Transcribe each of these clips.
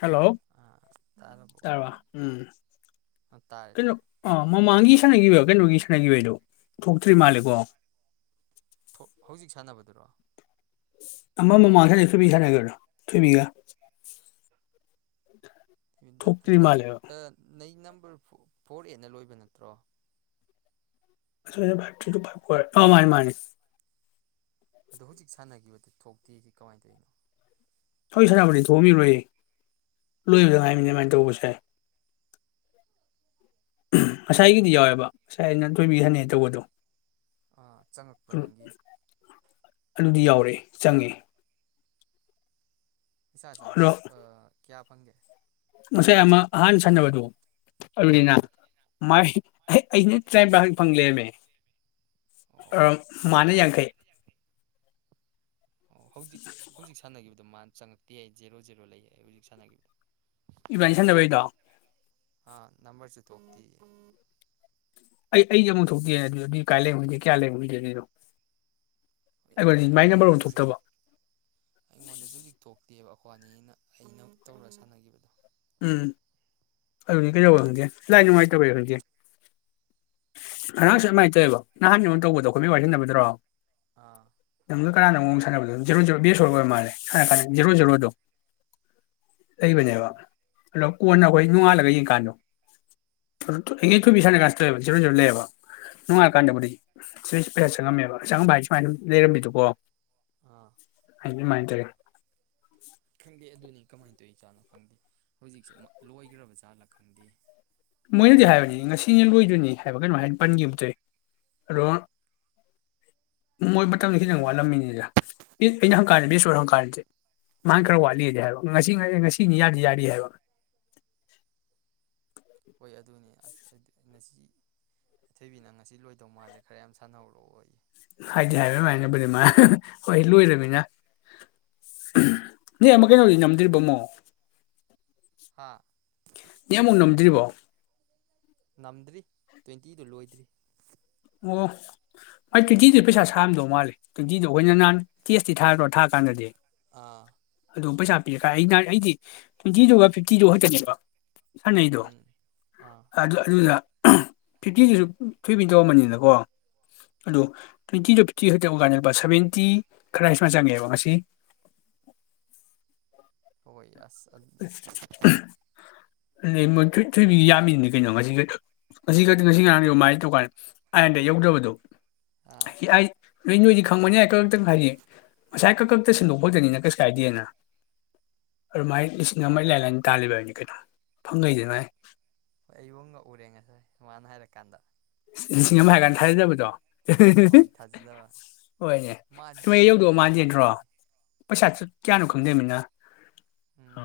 hello ꯑꯥ ꯇꯥꯔꯕꯣ ꯇꯥꯔꯕ꯭ꯔꯥ ꯎꯝ ꯇꯥꯔꯦ ꯀꯩꯅꯣ ꯇꯥꯔꯦ ꯃꯃꯥꯡꯒꯤ ꯁꯥꯟꯅꯈꯤꯕ ꯑꯗꯨꯗꯨꯒꯤ ꯁꯥꯟꯅꯈꯤꯕꯑꯩꯗꯣ ꯍꯥ ꯊꯣꯛ ꯍꯧꯖꯤꯛ ꯁꯥꯟꯅꯕꯗ ꯏꯟꯗ꯭ꯔꯥ ꯑꯃ ꯃꯨꯛ ꯃꯥꯡꯍꯜꯂꯦ ꯊꯣꯏꯕꯤꯒ ꯁꯥꯟꯅꯈꯔꯕꯗꯣ ꯊꯣꯏꯕꯤꯒ ꯊꯣꯛꯇ꯭ꯔꯤ ꯃꯥꯜꯂꯦꯕ ꯑꯩ ꯅꯝꯕꯔ ꯐꯣꯔ ꯑꯦꯅ ꯂꯣꯏꯕ ꯅꯠꯇ꯭ꯔꯣ [unintelligible] ꯃꯥꯅꯤ ꯃꯥꯅꯤ ꯑꯗꯣ ꯍꯧꯖꯤꯛ ꯁꯥꯟꯅꯈꯤꯕꯗꯨ ꯊꯣꯛꯇꯦ ꯀꯃꯥꯏꯅ ꯇꯧꯔꯤꯅꯣ ꯍꯧꯖꯤꯛ ꯁꯥꯟꯕꯗꯤ ꯊꯣꯛꯕꯤꯔꯣꯏꯌꯦ ꯂꯣꯏꯕꯗ ꯉꯥꯏꯃꯤꯅꯤ ꯑꯗꯨꯃꯥꯏꯅ ꯇꯧꯕꯁꯦ ꯉꯁꯥꯏꯒꯤꯗꯤ ꯌꯥꯎꯋꯦꯕ ꯉꯁꯥꯏ ꯑꯩꯅ ꯊꯣꯏꯕꯤ ꯁꯥꯟꯅꯩ ꯇꯧꯕꯗꯣ ꯆꯪꯉꯛꯄ꯭ꯔꯣ ꯅꯪꯒꯤ ꯑꯗꯨꯗꯤ ꯌꯥꯎꯔꯦ ꯆꯪꯉꯦ ꯆ ꯆ ꯑꯗꯣ ꯀꯌꯥ ꯄꯪꯒꯦ ꯉꯁꯥꯏ ꯑꯃ ꯑꯍꯥꯟ ꯁꯥꯟꯅꯕꯗꯨ ꯑꯂꯤꯅꯥ ꯑꯥ ꯃꯥ ꯑꯦ ꯑꯩꯅ ꯇꯔꯥꯅꯤꯄꯈꯛ ꯐꯪ ꯂꯦꯔꯝꯃꯦ ꯑꯣ ꯃꯥꯅ ꯌꯥꯡꯈꯩ ꯑꯣ ꯍꯧꯖꯤꯛ ꯍꯧꯖꯤꯛ ꯁꯥꯟꯅꯈꯤꯕꯗꯣ ꯃꯥ ꯆꯪꯉꯛꯇꯦ ꯌꯥꯏ ꯖꯦꯔꯣ ꯖꯦꯔꯣ ꯂꯩ ꯍꯧꯖꯤꯛ ꯁꯥꯟꯅꯈꯤꯕꯗꯣ ꯏꯚꯦꯟ ꯁꯟꯗꯕꯩꯗꯣ ꯇꯨꯝꯕꯤꯎꯝ ꯑꯩ ꯑꯩꯗꯤ ꯑꯃꯨꯛ ꯊꯣꯛꯇꯦ ꯑꯗꯨ ꯑꯗꯨ ꯀꯥꯏ ꯂꯩꯍꯟꯒꯦ ꯀꯌꯥ ꯂꯩꯍꯟꯒꯦ ꯑꯗꯨꯅꯣ ꯍ ꯑꯗꯨꯅꯤ ꯑꯩ ꯑꯩꯉꯣꯟꯗꯁꯨ ꯍꯧꯖꯤꯛ ꯑꯩꯉꯣꯟꯗꯁꯨ ꯍꯧꯖꯤꯛ ꯊꯣꯛꯇꯦꯕ ꯑꯩꯈꯣꯏ ꯅ ꯑꯩꯅ ꯇꯧꯔ ꯁꯥꯟꯅꯈꯤꯕꯗꯣ ꯎꯝ ꯑꯗꯨꯅꯤ ꯀꯩꯗꯧꯦ ꯈꯪꯗꯦ ꯂꯥꯏ ꯅꯨꯡꯉꯥꯏꯇꯧꯋꯦ ꯈꯪꯗꯦ ꯉꯉꯥꯡꯁꯨ ꯑꯗꯨꯃꯥꯏꯅ ꯇꯧꯋꯦꯕ ꯅꯍꯥꯟ ꯇꯧꯕꯗꯣ ꯑꯩꯈꯣꯏ ꯋꯥꯏꯁꯤꯟꯅꯕꯗ꯭ꯔꯣ ꯑꯥ ꯅꯪꯒ ꯀꯥꯟꯅꯥꯅꯣꯝꯒ ꯁꯥꯟꯅꯕꯗ ꯖꯦꯔꯣ ꯖꯦꯔꯣ ꯕꯦꯁ ꯑꯣꯏꯔ ꯃꯥꯜꯂꯦ ꯁꯥꯔꯥ ꯖꯦꯔꯣ ꯖꯔꯣꯗꯣ ꯂꯩꯕꯅꯦꯕ ꯎꯝ ꯑꯗꯣ ꯀꯣꯟꯅ ꯑꯩꯈꯣꯏ ꯅꯣꯡꯉꯥꯜꯂꯒ ꯌꯦꯡꯀꯥꯟꯗꯣ ꯑꯗ ꯏꯈꯩꯊꯣꯏꯕꯤ ꯁꯥꯟꯅ ꯀꯥꯟꯁꯤ ꯂꯣꯏꯑꯕ ꯁꯤꯔꯣꯏ ꯔꯣꯏ ꯂꯩꯦꯕ ꯅꯣꯡꯉꯥꯜꯂꯀꯥꯟꯗꯕꯨꯗꯤ ꯁꯤꯣꯏ ꯄꯩꯁꯥ ꯆꯪꯉꯝꯃꯦꯕ ꯆꯪꯉꯝꯝꯕ ꯍꯥꯏ ꯁꯨꯃꯥꯏꯅ ꯑꯗꯨꯝ ꯂꯩꯔꯝꯃꯤꯗꯨꯀꯣ ꯑꯥ ꯍꯥꯏ ꯑꯗꯨꯃꯥꯏꯅ ꯇꯧꯋꯦ ꯈꯪꯗꯦ ꯑꯗꯨꯅꯤ ꯀꯃꯥꯏꯅ ꯇꯧꯏ ꯆꯥꯠꯅꯣ ꯈꯪꯗꯦ ꯍꯧꯖꯤꯛꯁꯦ ꯂꯣꯏꯈ꯭ꯔꯕꯖꯥꯠꯂꯣ ꯈꯪꯗꯦ ꯃꯣꯏꯅꯗꯤ ꯍꯥꯏꯕꯅꯤ ꯉꯁꯤꯅꯤ ꯂꯣꯏꯗꯣꯏꯅꯤ ꯍꯥꯏꯕ ꯀꯩꯅꯣ ꯍꯥꯏꯅ ꯄꯟꯈꯤꯕꯈꯤꯕꯗꯏ ꯑꯗꯣ ꯃꯣꯏ ꯃꯇꯝꯗ ꯈꯤꯇꯪ ꯋꯥꯠꯂꯝꯃꯤꯅꯤꯗ ꯑꯩꯅ ꯍꯪꯀꯥꯟꯗ ꯕꯦꯁꯣꯔ ꯍꯪꯀꯥꯟꯁꯦ ꯃꯥ ꯈꯔ ꯋꯥꯠꯂꯤꯗꯤ ꯍꯥꯏꯕ ꯉꯁꯤ ꯉ ꯉꯁꯤꯅꯤ ꯌꯥꯗꯤ ꯌꯥꯔꯤ ꯍꯥꯏꯕ ꯍꯣꯏ ꯑꯗꯨꯅꯤ ꯑꯁ ꯉꯁꯤ ꯏꯊꯣꯏꯕꯤꯅ ꯉꯁꯤ ꯂꯣꯏꯗꯧ ꯃꯥꯜꯂꯦ ꯈꯔ ꯌꯥꯝ ꯁꯥꯟꯅꯧꯔꯛꯑꯣ ꯑꯩ ꯍꯥꯏꯗꯤ ꯍꯥꯏꯕ ꯑꯗꯨ ꯍꯥꯏꯅꯕꯅꯦꯃ ꯍꯣꯏ ꯂꯣꯏꯔꯃꯤꯅ ꯅ ꯑꯃꯛ ꯀꯩꯅꯣꯗꯤ ꯅꯝꯗ꯭ꯔꯤꯕꯃꯣ ꯍꯥ ꯅ ꯑꯃꯨꯛ ꯅꯝꯗ꯭ꯔꯤꯕꯣ ꯉꯝꯗ꯭ꯔꯤ ꯇ꯭ꯋꯦꯟꯇꯤꯗꯨ ꯂꯣꯏꯗ꯭ꯔꯤ ꯑꯣ ꯃꯥꯏ ꯇ꯭ꯋꯦꯟꯇꯤꯗꯨ ꯄꯩꯁꯥ ꯁꯥꯝꯗꯧ ꯃꯥꯜꯦ ꯇ꯭ꯋꯦꯟꯇꯤꯗꯣ ꯑꯩꯈꯣꯏ ꯅꯍꯥꯟ ꯇꯦꯁꯇꯤ ꯊꯥꯗ꯭ꯔꯣ ꯊꯥ ꯀꯥꯟꯗꯗꯤ ꯑꯥ ꯑꯗꯨꯝ ꯄꯩꯁꯥ ꯄꯤꯔꯦ ꯈ ꯑꯩ ꯑꯩꯗꯤ ꯇ꯭ꯋꯦꯟꯇꯤꯗꯨꯒ ꯐꯤꯐꯇꯤꯗꯨ ꯈꯛꯇꯅꯦꯕ ꯁꯥꯟꯅꯩꯗꯣ ꯎꯝ ꯑꯥ ꯑꯗꯨ ꯑꯗꯨꯗ ꯐꯤꯇꯤꯗꯨꯁꯨ ꯊꯣꯏꯕꯤꯟꯗꯧꯑꯝ ꯑꯃꯅꯤꯅꯤꯅ ꯣ ꯑꯗꯣ ꯇ꯭ꯋꯦꯟꯇꯤ ꯇꯨ ꯐꯤꯞꯇꯤ ꯈ ꯇ ꯀꯥꯏꯠꯇ ꯁꯚꯦꯟꯇꯤ ꯈꯔ ꯍꯥꯏꯃ ꯆꯪꯉꯦꯕ ꯉꯁꯤ ꯍ ꯑꯁ ꯑ ꯣꯏꯣꯏ ꯊꯣꯏꯕꯤꯒꯤ ꯌꯥꯝꯃꯤꯗꯨꯅꯤ ꯀꯩꯅꯣ ꯉꯁꯤ ꯈ ꯉꯁꯤ ꯈꯛꯇ ꯉꯁꯤ ꯉꯔꯥꯡꯃꯥꯏ ꯇꯧꯀꯥꯟ ꯑꯥꯏꯟꯗ ꯌꯧꯗꯕꯗꯣ ꯑꯥ ꯑꯩ ꯅꯣꯏ ꯅꯣꯏꯗꯤ ꯈꯪꯕꯅꯤ ꯀ ꯈꯛꯇꯪ ꯍꯥꯏꯗꯤ ꯉꯁꯥꯏ ꯈꯛ ꯈꯛꯇ ꯁꯟꯗꯣꯛ ꯐꯗꯅꯤꯅ ꯀꯩꯁꯨ ꯀꯥꯏꯗꯦꯅ ꯑꯗꯨꯃꯥꯏ ꯂꯤꯁꯤꯡ ꯑꯃ ꯏꯂꯥꯏ ꯂꯥꯏꯅ ꯇꯥꯜꯂꯤꯕꯅꯤ ꯀꯩꯅꯣ ꯐꯪꯉꯩꯗꯅꯥꯏ ꯍꯣꯏ ꯑꯩ ꯌꯣꯟꯒ ꯎꯔꯦ ꯉꯁꯥꯏ ꯃꯥꯃꯅ ꯍꯥꯏꯔꯀꯥꯟꯗ ꯂꯤꯁꯤꯡ ꯑꯃ ꯍꯥꯏꯀꯥꯟꯗ ꯊꯥꯖꯗꯕꯗꯣ ꯍꯣꯏ ꯊꯥꯖꯗꯕ ꯍꯣꯏꯅꯦ ꯃꯥꯗꯤ ꯑꯗꯨꯃ ꯁꯤꯗꯁꯨ ꯌꯧꯗꯣꯛꯑ ꯐꯖꯅ ꯃꯥꯟꯖꯗ꯭ꯔꯣ ꯅꯝꯕꯅꯦ ꯄꯩꯁꯥ ꯀꯌꯥꯅꯣ ꯈꯪꯗꯃꯤꯅ ꯑ ꯎꯝ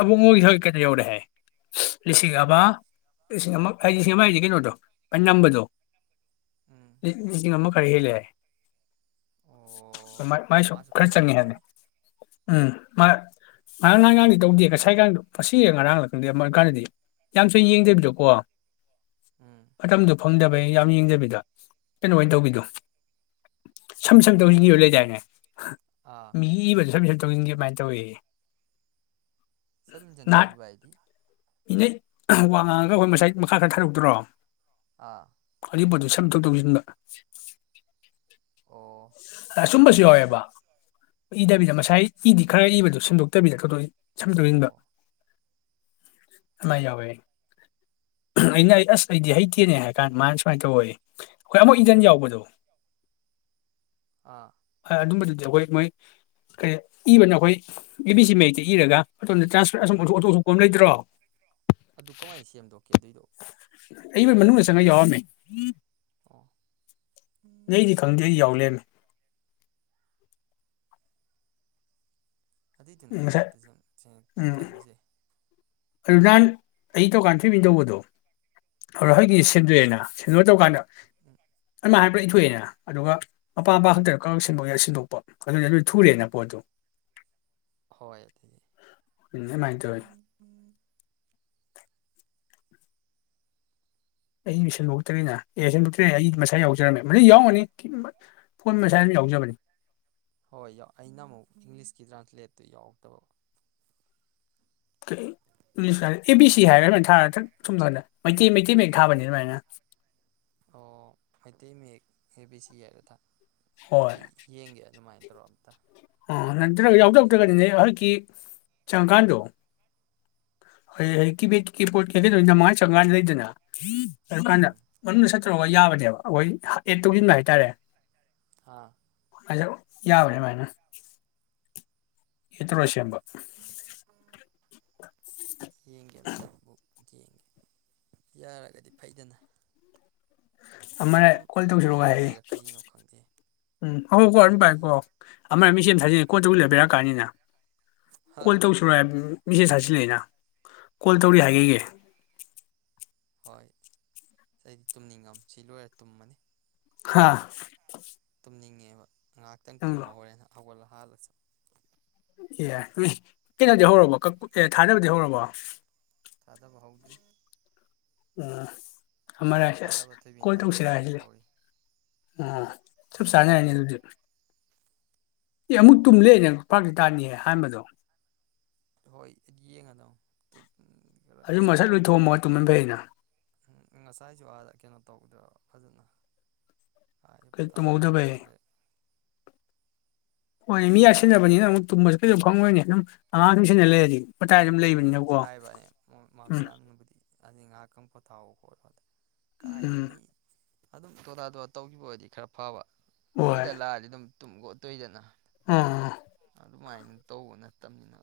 ꯑꯕꯣꯛ ꯃꯣꯏꯒꯤ ꯊꯒꯛ ꯀꯩꯗ ꯌꯧꯔꯦ ꯍꯥꯏ ꯂꯤꯁꯤꯡ ꯀꯌꯥ ꯑꯃ ꯁꯤꯡ ꯑꯃ ꯍꯥꯏꯁꯤꯦ ꯁꯤ ꯑꯃ ꯍꯥꯏꯁꯤ ꯀꯩꯅꯣꯗꯣ ꯑꯩ ꯅꯝꯕꯗꯣ ꯎꯝ ꯂꯤꯁꯤꯡ ꯑꯃ ꯈꯔ ꯍꯦꯜꯂꯦꯔꯦ ꯑꯣ ꯃꯥꯏꯁꯨ ꯃꯥꯁꯨ ꯈꯔ ꯐꯖꯅ ꯆꯪꯉꯦ ꯍꯥꯏꯅꯤ ꯅꯝꯃꯝꯒꯅꯤ ꯎꯝ ꯉꯔꯥꯡ ꯅꯍꯒꯥꯡꯗꯤ ꯇꯧꯗꯦ ꯉꯁꯥꯏꯀꯗꯣ ꯃꯁꯤ ꯉꯔꯥꯡ ꯂꯥꯛ ꯈꯪꯗꯦ ꯑꯃ ꯑꯣꯏꯀꯥꯟꯗꯗꯤ ꯌꯥꯝ ꯁꯨꯝ ꯎꯝ ꯌꯦꯡꯖꯕꯤꯔꯣꯀꯣ ꯎꯝ ꯐꯪꯗꯕꯩ ꯌꯥꯝ ꯌꯦꯡꯗꯕꯤꯗ ꯀꯩꯅꯣꯃꯅ ꯇꯧꯕꯤꯗꯣ ꯁꯝ ꯁꯝ ꯇꯧꯁꯤꯟꯈꯤꯕ ꯂꯩꯗꯥꯏꯅꯦ ꯑꯥ ꯃꯤ ꯏꯕ ꯇꯅꯤꯡꯒꯤ ꯀꯃꯥꯏꯅ ꯇꯧꯋꯤ ꯆꯠꯃꯤꯟꯁꯟ ꯇꯧꯈꯤꯕ ꯍꯥꯏꯗꯤ ꯃꯤꯅꯦꯩ ꯋꯥꯡ ꯉꯥꯡꯉꯒ ꯑꯩꯈꯣꯏ ꯉꯁꯥꯏ ꯃꯈꯥ ꯈꯔ ꯊꯥꯔꯛꯇ꯭ꯔꯣ ꯑꯥ ꯁ ꯇꯧ ꯇꯧꯁꯤꯅ ꯑꯣ ꯁꯨꯝꯕꯁꯨ ꯌꯥꯎꯋꯦꯕ ꯏꯗꯕꯤꯗ ꯏꯗꯕꯤꯗ ꯃꯁꯥꯏ ꯏꯗꯤ ꯈꯔ ꯏꯕꯗꯨꯣ ꯁꯦꯝꯗꯣꯛꯇꯕꯤꯗ ꯊꯣꯏꯗꯣꯛꯏ ꯁꯝ ꯇꯣꯛꯅꯤꯡꯕ ꯑꯣ ꯀꯃꯥꯏ ꯌꯥꯎꯋꯦ ꯑꯩꯅ ꯑꯩ ꯑꯁ ꯑꯩꯗꯤ ꯍꯩꯇ ꯀꯦꯅꯦ ꯍꯥꯏ ꯀꯥꯟꯗ ꯃꯥꯅ ꯁꯨꯃꯥꯏꯅ ꯇꯧꯦ ꯑꯩꯈꯣꯏ ꯑꯃꯨꯛ ꯏꯟꯗꯟ ꯌꯥꯎꯕꯗꯣ ꯑꯥ ꯑꯗꯨꯕ ꯑꯗ ꯑꯩꯈꯣꯏ ꯃꯣꯏ ꯀꯔꯤ ꯏꯕꯅ ꯑꯩꯈꯣꯏ ꯑꯦ ꯕꯤ ꯁꯤ ꯃꯌꯦꯛꯇ ꯏꯔꯒ ꯑꯗꯨꯗ ꯎꯝ ꯇ꯭ꯔꯥꯟꯁꯄꯠꯁꯣꯛꯊꯣꯛ ꯁꯣꯛꯄ ꯑꯃ ꯂꯩꯇ꯭ꯔꯣ ꯑꯗꯨ ꯀꯃꯥꯏꯅ ꯁꯦꯝꯗꯣꯛꯀꯦ ꯑꯗꯨꯏꯗꯣ ꯑꯩ ꯃꯦꯅꯨ ꯌꯦꯁꯪꯒ ꯌꯥꯎꯃꯦ ꯑꯣ ꯎꯝ ꯅꯗꯤ ꯈꯪꯗꯦ ꯎꯝ ꯑꯩ ꯌꯥꯎꯂꯦꯝꯃꯤ ꯑꯗꯨꯏꯗꯨꯅꯦ ꯑꯩꯩꯅ ꯉꯁꯥꯏ ꯑꯝꯇ ꯈꯜꯂꯤꯁꯦ ꯑꯗꯨꯂꯨꯅꯥꯟ ꯑꯩ ꯇꯧꯀꯥꯟ ꯊꯣꯏꯕꯤꯟ ꯇꯧꯕꯗꯣ ꯍ ꯍꯣꯏꯒꯤ ꯑꯥ ꯁꯟꯗꯣꯛꯑꯦꯅ ꯁꯟꯗꯣꯏ ꯇꯧꯀꯥꯟꯗ ꯎꯝ ꯑ ꯍꯥꯏ ꯄꯨꯔꯥ ꯏꯊꯣꯛꯑꯦꯅ ꯑꯗꯨꯒ ꯃꯄꯥ ꯃꯄꯥ ꯎꯝ ꯈꯛꯇꯗꯣꯛ ꯁꯤꯟꯗꯣꯛꯄ ꯑꯗꯨ ꯑꯗꯨ ꯊꯨꯔꯦꯅ ꯄꯣꯠꯇꯣ ꯍꯣꯏ ꯑꯗꯨꯗꯤ ꯑꯗꯨꯃꯥꯏꯅ ꯇꯧꯋꯤ ꯑꯩ ꯁꯟꯗꯣꯛꯇꯔꯤꯦꯅꯦ ꯑꯦ ꯁꯟꯗꯣꯛꯇ꯭ꯔꯦ ꯑꯩ ꯃꯁꯥ ꯌꯥꯎꯖꯔꯝꯃꯦ ꯃ ꯌꯥꯎꯔꯅꯤ ꯐꯣꯟ ꯃꯁꯥ ꯑꯗꯨꯝ ꯌꯥꯎꯖꯕꯅꯤ ꯍꯣꯏ ꯑꯩꯅ ꯑꯃꯨꯛ ꯏꯪꯂꯤꯁꯀꯤ ꯇ꯭ꯔꯥꯟꯁꯂꯦꯠꯇꯨ ꯌꯥꯎꯗꯕ ꯑꯦ ꯕꯤ ꯁꯤ ꯍꯥꯏꯔꯒ ꯁꯃꯥꯏꯅ ꯊꯥ ꯁꯨꯝꯧꯗ ꯃꯩꯇꯩ ꯃꯩꯇꯩ ꯃꯌꯦꯛ ꯊꯥꯕꯅꯤ ꯑꯗꯨꯃꯥꯏꯅ ꯑꯣ ꯃꯩꯇꯩ ꯃꯌꯦꯛ ꯍꯦꯕꯤ ꯁꯤ ꯌꯥꯏꯗ ꯊ ꯍꯣꯏ ꯑꯩ ꯌꯦꯡꯒꯦ ꯑꯗꯨꯃꯥꯏꯅ ꯇ꯭ꯔꯣꯕꯗ ꯑꯣ ꯅꯠꯇ꯭ꯔꯒ ꯌꯥꯎꯗꯧꯗ꯭ꯔꯒꯗꯤꯅꯦ ꯍꯧꯖꯤꯛꯀꯤ ꯆꯪꯉꯀꯥꯟꯗꯣ ꯀꯤꯕꯣꯔꯗ ꯀꯩꯀꯩꯗꯣ ꯅꯃꯉꯥꯅ ꯆꯪꯉꯀꯥꯟꯗ ꯂꯩꯗꯅ ꯑꯗꯨ ꯀꯥꯟꯗ ꯎꯝ ꯃꯅꯨꯡꯗ ꯆꯠꯇꯨꯔꯒ ꯌꯥꯕꯅꯦꯕ ꯑꯩꯈꯣꯏ ꯑꯦꯠ ꯇꯧꯁꯤꯟꯕ ꯍꯥꯏꯇꯥꯔꯦ ꯍꯥꯥ ꯑꯗ ꯌꯥꯕ꯭ꯔꯦ ꯃꯥꯥꯏꯅ ꯏ꯭ꯔꯁꯤꯝꯕ ꯌꯦꯡꯒꯤꯇꯕꯨ ꯌꯦꯡꯉꯤ ꯌꯥꯔꯒꯗꯤ ꯐꯩꯗꯅ ꯑꯃꯔ ꯃꯇꯝ ꯀꯣꯜ ꯇꯧꯁꯤꯔꯛꯑꯣ ꯍꯥꯏꯌꯦ ꯂꯣꯏꯈ꯭ꯔꯕꯩꯔꯥ ꯀꯩꯒꯤꯅꯣ ꯈꯪꯗꯦ ꯎꯝ ꯍ ꯍꯣꯏꯀꯣ ꯑꯗꯨꯝ ꯀꯔꯤ ꯄꯥꯏꯀꯣ ꯑꯃꯔ ꯃꯤ ꯁꯦꯝ ꯎꯝ ꯊꯥꯖꯤꯟ ꯀꯣꯠꯇꯨ ꯂꯩꯕꯤꯔꯛꯀꯥꯟꯅꯤꯅ ꯀꯣꯜ ꯇꯧ ꯁ ꯃꯦꯁꯦꯖ ꯍꯥꯆꯤꯜꯂꯛꯑꯅ ꯀꯣꯜ ꯇꯧꯔꯤ ꯍꯥꯏꯒꯒꯦ ꯍꯣꯏ ꯑꯩꯗꯤ ꯇꯨꯝꯅꯤꯡꯉꯝ ꯁꯤ ꯂꯣꯏꯔ ꯇꯨꯝꯃꯅꯤ ꯍꯥꯥ ꯊꯝꯅꯤꯡꯉꯦꯕ ꯉꯥꯏꯍꯥꯛꯇꯪ ꯇꯨꯝꯃ ꯍꯣꯔꯦꯅ ꯍꯧꯒꯠꯂꯒ ꯐꯜ ꯑꯦ ꯀꯩꯅꯣꯗꯤ ꯍꯧꯔꯕꯣ ꯑꯦ ꯊꯥꯗꯅꯕꯗꯤ ꯍꯧꯔꯕꯣ ꯆꯥꯗꯕ ꯍꯥꯎꯗ꯭ꯔꯤ ꯑ ꯑꯔ ꯍꯥꯏꯁꯤꯦꯁ ꯊꯥꯗꯕ ꯊꯣꯏꯕꯤꯅ ꯀꯣꯜ ꯇꯧꯁꯤꯔ ꯊꯥꯗꯗꯧꯔꯤ ꯍꯥꯏꯁꯤꯦ ꯇꯧꯔꯤ ꯑ ꯆ ꯆꯉꯦ ꯍꯥꯏꯅꯤ ꯑꯗꯨꯗꯤ ꯑꯦ ꯑꯃꯨꯛ ꯇꯨꯝꯂꯦꯅꯦ ꯄꯥꯛꯇꯤ ꯇꯥꯅꯤꯍ ꯑꯍꯥꯟꯕꯗꯣ ꯍꯣꯏ ꯌꯦꯡꯉꯥꯗꯣꯅ ꯠ ꯑꯗꯨ ꯃꯁꯠ ꯂꯣꯏꯊꯩ ꯑꯃꯥ ꯇꯨꯝꯕꯅꯥ ꯐꯩꯩꯅ ꯎꯝ ꯉꯁꯥꯏꯁꯨ ꯑꯥꯅꯥ ꯀꯩꯅꯣ ꯇꯧꯗꯕ ꯐꯖꯅ ꯑꯩꯗ ꯀꯩ ꯄꯊꯥꯗ ꯇꯨꯝꯍꯧꯗꯕꯩ ꯐꯪꯗꯦ ꯍꯣꯏꯅꯦ ꯃꯤ ꯌꯥ ꯁꯤꯟꯅꯕꯅꯤꯅ ꯑꯃꯨꯛ ꯇꯨꯝꯕꯁꯨ ꯀꯩꯁꯨ ꯐꯉꯣꯏꯅꯦ ꯑꯗꯨꯝ ꯑꯉꯥꯡꯁꯨꯝ ꯁꯩꯅꯥ ꯂꯩꯔꯗꯤ ꯃꯇꯥꯏ ꯑꯗꯨꯝ ꯃꯣꯏꯗꯤ ꯂꯩꯕꯅꯤꯅꯀꯣ ꯍꯥꯏꯕꯅꯤ ꯎꯝ ꯃꯝꯆꯥꯅꯕꯨꯗꯤ ꯑꯅꯤ ꯉꯥꯏꯍꯥꯛꯇꯪ ꯄꯣꯊꯥꯎ ꯀꯔꯥꯏꯗꯒꯤ ꯎꯝ ꯃꯤ ꯑꯗꯨꯝ ꯇꯣꯗꯥꯥ ꯇꯣꯂꯥ ꯇꯧꯒꯤꯕ ꯑꯣꯏꯗꯤ ꯈꯔ ꯐꯥꯕ ꯍꯣꯏꯗ ꯂꯛꯑꯗꯤ ꯑꯗꯨꯝ ꯇꯨꯝꯒꯠꯇꯣꯏꯗꯅ ꯎꯝ ꯑꯗꯨꯃꯥꯏꯅ ꯇꯧꯕ ꯅꯠꯇꯕꯅꯤꯅ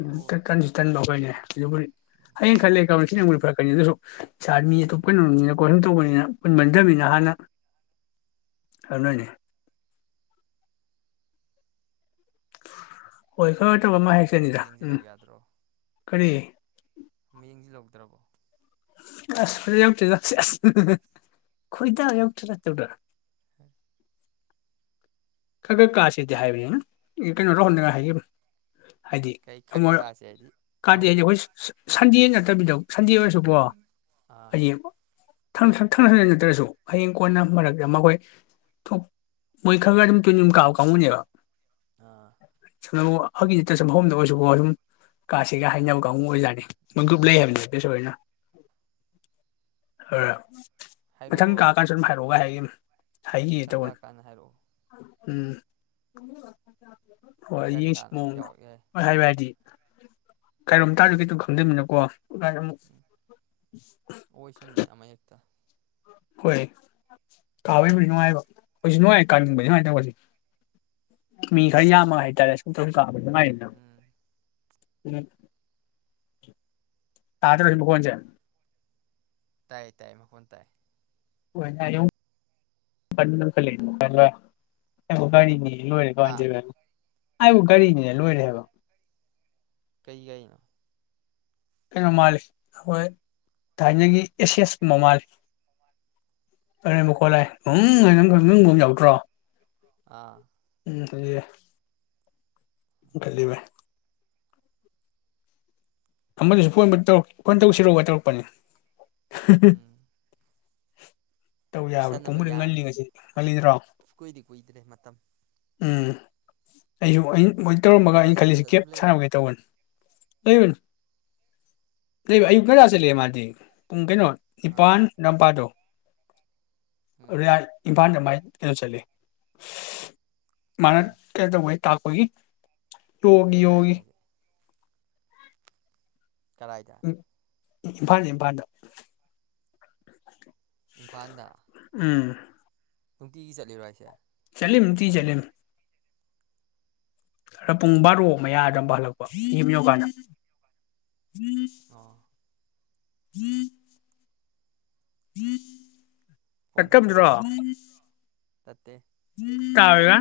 ꯎ ꯀ꯭ꯂꯣ ꯀ ꯀꯅꯤ ꯊꯟꯕ ꯍꯣꯏꯅꯦ ꯑꯣꯏꯗꯕꯅꯤ ꯑꯗꯨꯕꯨ ꯍꯌꯦꯡ ꯈꯜꯂꯦ ꯀ ꯁꯤꯅꯕꯨꯗꯤ ꯐꯔꯛꯀꯅꯤ ꯑꯗꯨꯁꯨ ꯁꯥꯔ ꯃꯤ ꯑꯇꯣꯞ ꯎꯝ ꯀꯩꯅꯣꯅꯤꯅ ꯀꯣ ꯁꯨꯝꯇꯎꯄꯥꯅꯦꯅ ꯄꯨꯅꯕꯥ ꯅꯥꯇꯥ ꯃꯤꯅꯤ ꯍꯥꯅꯥ ꯑꯗꯨꯅꯥꯅꯤ ꯍꯣꯏ ꯅꯍꯥꯟ ꯀꯩꯅꯣ ꯈꯔꯥꯇꯧꯃꯥꯏꯟ ꯇꯧꯔꯤꯉꯥꯏ ꯑꯃ ꯍꯥꯏꯦꯛꯆꯥꯅꯤꯗ ꯎꯝ ꯌꯦꯡꯁꯤꯜꯍꯧ ꯀꯔꯤ ꯃꯥ ꯌꯦꯡꯖꯤ ꯂꯧꯗ꯭ꯔꯕꯣ ꯑꯁ ꯐꯖꯥ ꯌꯥꯑꯣꯇꯦꯗꯥ ꯁꯦꯁ ꯍꯨ ꯍꯨ ꯍꯨ ꯌꯥꯑꯣꯇꯦꯗ ꯇꯧꯗ ꯈꯔ ꯈꯔ ꯀꯥꯁꯤꯗꯤ ꯍꯥꯏꯕꯅꯤ ꯀꯩꯅꯣ ꯔꯍꯨꯜ ꯅꯥ ꯃꯥꯌ ꯍꯥꯏꯖꯕ ꯍꯥꯏꯗꯤ ꯀꯩ ꯈꯛ ꯑꯃꯑꯣ ꯀꯥꯁꯦ ꯍꯥꯏꯗꯤ ꯀꯥꯗ ꯑꯃꯨꯛ ꯍꯥꯏꯗꯩ ꯁꯤꯟꯗꯥꯏ ꯅꯥꯇꯕꯤꯗ ꯁꯨꯟꯗꯥꯏ ꯑꯣꯏꯔꯁꯨ ꯀꯦ ꯑꯥ ꯍꯥꯏꯗꯤ ꯊꯅꯥ ꯊꯥꯅꯥ ꯊꯥꯅꯊꯅꯥ ꯅꯥꯠꯔꯁꯨ ꯍꯌꯤꯡ ꯀꯣꯟꯅ ꯎꯝ ꯃꯔꯛ ꯑꯃꯥ ꯍꯣꯌ ꯊꯣꯀ ꯀꯣꯏ ꯈꯔꯥ ꯈꯔꯥ ꯑꯗꯨꯝ ꯇꯨꯅꯤꯕ ꯀꯥꯕꯥ ꯀꯟꯒꯨꯅꯦꯕꯥ ꯑꯥ [inaudible] ꯍꯧꯒꯤ ꯇꯥꯁꯥ ꯍꯧꯃꯗꯨ ꯁꯠꯇꯁꯨ ꯀꯦ ꯀꯥꯥꯁꯒ ꯍꯥꯏꯅꯕ ꯀꯥꯑꯣ ꯑꯣꯏꯔꯛꯠꯅꯤ ꯃꯀ꯭ꯔꯨ ꯎꯝ ꯕꯦ ꯍꯥꯏꯕꯅꯤ ꯕꯤꯁꯦ ꯍꯣꯏꯅꯥ ꯃꯊꯡ ꯀꯥꯀꯟꯁꯨ ꯑꯗꯨꯝ ꯍꯤꯔꯣꯒꯥ ꯍꯥꯏꯒꯦꯃꯤ [inaudible] ꯃꯊꯡ ꯀꯥ ꯀꯟ ꯍꯥꯏꯔꯛꯑꯣ ꯎꯝ ꯍꯣꯏ ꯒꯥꯔꯤ ꯌꯦꯡꯁꯤ ꯍꯥꯡꯉꯗꯤ ꯃꯑꯣꯡꯗꯤ ꯌꯥꯎꯔꯛ ꯌꯥꯏ ꯍꯥ ꯍꯥꯏꯕ ꯍꯥꯏꯗꯤ ꯀꯩꯔꯣꯝ ꯇꯥꯗꯦ ꯒꯤꯗꯨ ꯈꯪꯗꯃꯤꯅꯀꯣ ꯉꯥꯗꯨꯝ ꯎꯝ ꯑꯣꯏꯁꯅꯨꯅꯦ ꯑꯃ ꯍꯦꯛꯇ ꯍꯣꯏ ꯀꯥꯕꯩꯕꯨꯗꯤ ꯅꯨꯪꯉꯥꯏꯕꯥ ꯑꯩꯈꯣꯏꯁꯨ ꯅꯨꯉꯥꯏ ꯀꯪꯕ ꯁꯨꯃꯥꯏꯅ ꯇꯧꯕꯁꯦ ꯃꯤ ꯈꯔ ꯌꯥꯝꯃꯒ ꯍꯥꯏꯇꯥꯔꯦ ꯁꯨꯝ ꯁꯨꯝ ꯀꯥꯕ ꯑꯗꯨꯉꯥꯏꯗꯅ ꯎꯝ ꯇꯥꯗ꯭ꯔꯁꯨ ꯃꯈꯣꯟꯜꯁꯦ ꯇꯥꯏ ꯇꯥꯏꯌꯦ ꯃꯈ ꯇꯥꯏ ꯍꯅꯤ ꯏꯅꯦꯀꯣ ꯍꯥ ꯑꯖ ꯄꯔꯦ ꯑꯩꯕꯨ ꯒꯥꯔꯤꯅꯤꯅꯦ ꯂꯣꯏꯔꯦꯕ ꯀꯩ ꯑꯅꯣ ꯀꯩꯅꯣ ꯃꯥꯜꯂꯤ ꯑꯩꯈꯣꯏ ꯊꯥꯏꯅꯒꯤ ꯑꯦꯁꯦꯁꯀꯨꯝꯕ ꯃꯥꯜꯂꯤ ꯑꯔꯦꯝꯕ ꯈꯣꯠꯂꯪ ꯈꯪꯪꯒꯨꯝ ꯌꯥꯎꯗ꯭ꯔꯣ ꯑ ꯎꯝꯦ ꯈꯕ ꯑꯃꯗꯨꯁꯨ ꯐꯣꯟ ꯐꯣꯟ ꯇꯧꯁꯤꯔꯣꯕ ꯇꯧꯔꯛꯄꯅꯤ ꯎꯝ ꯇꯧ ꯌꯥꯕ꯭ꯔꯥ ꯐꯨꯁꯟꯅꯕ ꯄꯨꯡꯕꯨꯗꯤ ꯌꯥꯅꯤ ꯉꯜꯂꯤ ꯉꯁꯤ ꯀꯨꯏ ꯉꯜꯂꯤꯗ꯭ꯔꯣ ꯀꯨꯏꯗꯤ ꯀꯨꯏꯗ꯭ꯔꯦ ꯃꯇꯝ ꯎꯝ ꯑꯩꯌꯨ ꯑ ꯃꯥ ꯇꯧꯔꯝꯃꯒꯩꯅ ꯈꯜꯂꯤꯁꯤꯦ ꯌꯨꯝꯗ ꯀꯦꯞ ꯑꯗꯨꯝ ꯂꯩꯔꯕꯣ ꯁꯥꯟꯅꯕꯒꯩ ꯇꯧꯕꯅꯤ ꯂꯩꯕꯅ ꯂꯩ ꯑꯌꯨꯛ ꯀꯅꯥ ꯆꯠ ꯃꯥꯗꯤ ꯄꯨꯡ ꯀꯩꯅꯣ ꯑꯥ ꯅꯤꯄꯥꯟ ꯅꯄꯥꯥꯗꯣ ꯎꯝ ꯑꯣ ꯄꯥꯟꯗ ꯃꯥꯥꯏ ꯌꯦꯅꯣ ꯆꯂꯦ ꯃꯥꯅ ꯀꯩ ꯇꯧꯕ ꯇꯈꯣꯏ ꯇꯒ ꯀꯩ ꯍꯒ ꯇꯥꯛꯏꯅꯣ ꯍꯥꯏꯁꯦ ꯀꯔꯥꯏꯗ ꯏꯝꯐꯥꯟ ꯏꯝꯐꯥꯟꯗ ꯏꯝꯐꯥꯜꯗ ꯎꯝ ꯅꯨꯡꯇꯤꯒꯤ ꯆꯠꯂꯤꯔꯣ ꯑꯩꯁꯦ ꯆꯂꯤꯝ ꯇ ꯆꯂꯤꯝ ꯈꯔ ꯄꯨꯡ ꯕꯥꯔꯣ ꯃꯌꯥꯗꯝꯕ ꯍꯜꯂꯛꯄ ꯌꯨꯝ ꯌꯧꯀꯥꯟꯗ ꯎꯝ ꯑꯣ ꯍ ꯍ ꯐꯣꯟ ꯀꯀꯝꯖ꯭ꯔꯣ ꯇꯧꯁꯤꯜꯂꯛꯏꯔꯥ ꯅꯠꯇꯦ ꯇꯥꯕꯒ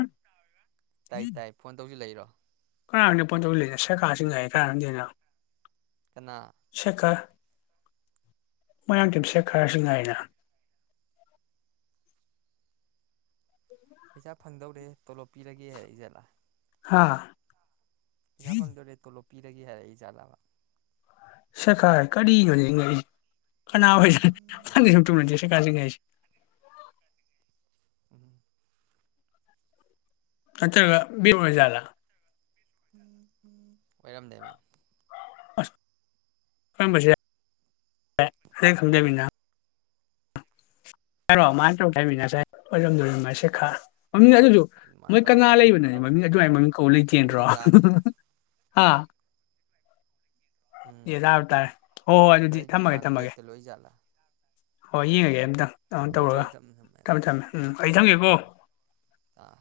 ꯇꯥꯏ ꯇꯥꯏ ꯐꯣꯟ ꯇꯧꯁꯨ ꯂꯩꯔꯣ ꯀꯅꯥꯣꯠꯇꯧ ꯂ ꯂꯩꯖꯁꯦ ꯀꯥꯁꯤꯡꯤꯡ ꯉ ꯀꯔꯗꯅ ꯀꯅꯥ ꯁꯦꯀꯥ ꯃꯌꯥꯝ ꯇꯝꯁꯦ ꯈꯔꯁꯨ ꯉꯥꯏꯅ ꯄꯩꯁꯥ ꯐꯪꯗꯧꯔꯦ ꯇꯣꯂꯣꯞ ꯄꯤꯔꯒꯦ ꯍꯥꯏꯔꯛꯏ ꯖꯥꯠꯂꯥ ꯍꯥꯥ ꯄꯁꯥꯄꯗꯔꯦꯇꯣꯂ ꯄꯤꯔꯒꯦ ꯍꯥꯏꯔꯛꯏꯖꯥꯠꯂꯥꯕ ꯁꯦꯈꯥꯏ ꯀꯔꯤ ꯌꯉ ꯀꯅꯥ ꯐꯩꯁꯅ ꯑꯪ ꯁꯨꯝ ꯇꯗꯤꯦꯁꯨ ꯀꯥꯖꯟ ꯉꯒꯥꯏꯁꯦ ꯎꯝ ꯑꯆ ꯂ ꯑꯣꯏꯔꯝꯗꯦꯕ ꯊꯝꯕꯁꯦ ꯑꯗꯨ ꯁꯝꯖꯕꯅ ꯍꯥꯏꯔꯣ ꯃꯥꯥꯏꯅ ꯇꯧꯊ ꯍꯥꯏꯃꯤ ꯉꯁꯥꯏꯖꯣꯝꯗꯝ ꯃꯁ ꯈꯥ ꯃꯃꯤꯡ ꯍꯣꯏ ꯑꯗꯨꯁꯨ ꯑꯗꯨꯃꯥꯏꯅ ꯃꯣꯏ ꯇꯧꯔꯛꯀꯦ ꯀꯪꯂꯥ ꯑꯗꯨꯃꯥꯏꯅ ꯂꯩꯕꯅꯅꯦ ꯃꯃꯤꯡ ꯇꯧꯁꯤꯜꯂꯛꯏ ꯑꯗꯨꯃꯥꯏꯅ ꯑꯣꯏꯔꯝꯅꯤ ꯃꯃꯤꯡ ꯀꯧꯕꯧ ꯂꯩꯇꯦꯟꯗ꯭ꯔꯣ ꯄꯨꯡꯕꯨꯗꯤ ꯇꯥꯔꯦ ꯍꯥ [unintelligible] ꯎꯝ ꯑꯦ ꯇꯥꯔ ꯇꯥꯔꯦ ꯍꯣꯏ ꯍꯣꯏ ꯑꯗꯨꯗꯤ ꯂꯥꯏꯔꯤꯛꯇꯤ ꯊꯝꯃꯒꯦ ꯃꯥ ꯊꯝꯃꯒꯦ ꯕ꯭ꯂꯦꯛꯇ ꯂꯣꯏꯖꯥꯠꯂꯥ ꯍꯣꯏ ꯌꯦꯡꯉꯒꯦ ꯑꯇ ꯑ ꯍꯣꯏ ꯇꯧꯔꯒ ꯍꯣꯏ ꯑꯗꯨ ꯊꯝꯃꯦ ꯊꯝꯃꯦ ꯎꯝ ꯌꯦꯡꯉꯣ ꯑꯩ ꯊꯝꯒꯦꯀꯣ ꯎꯝ ꯑꯥ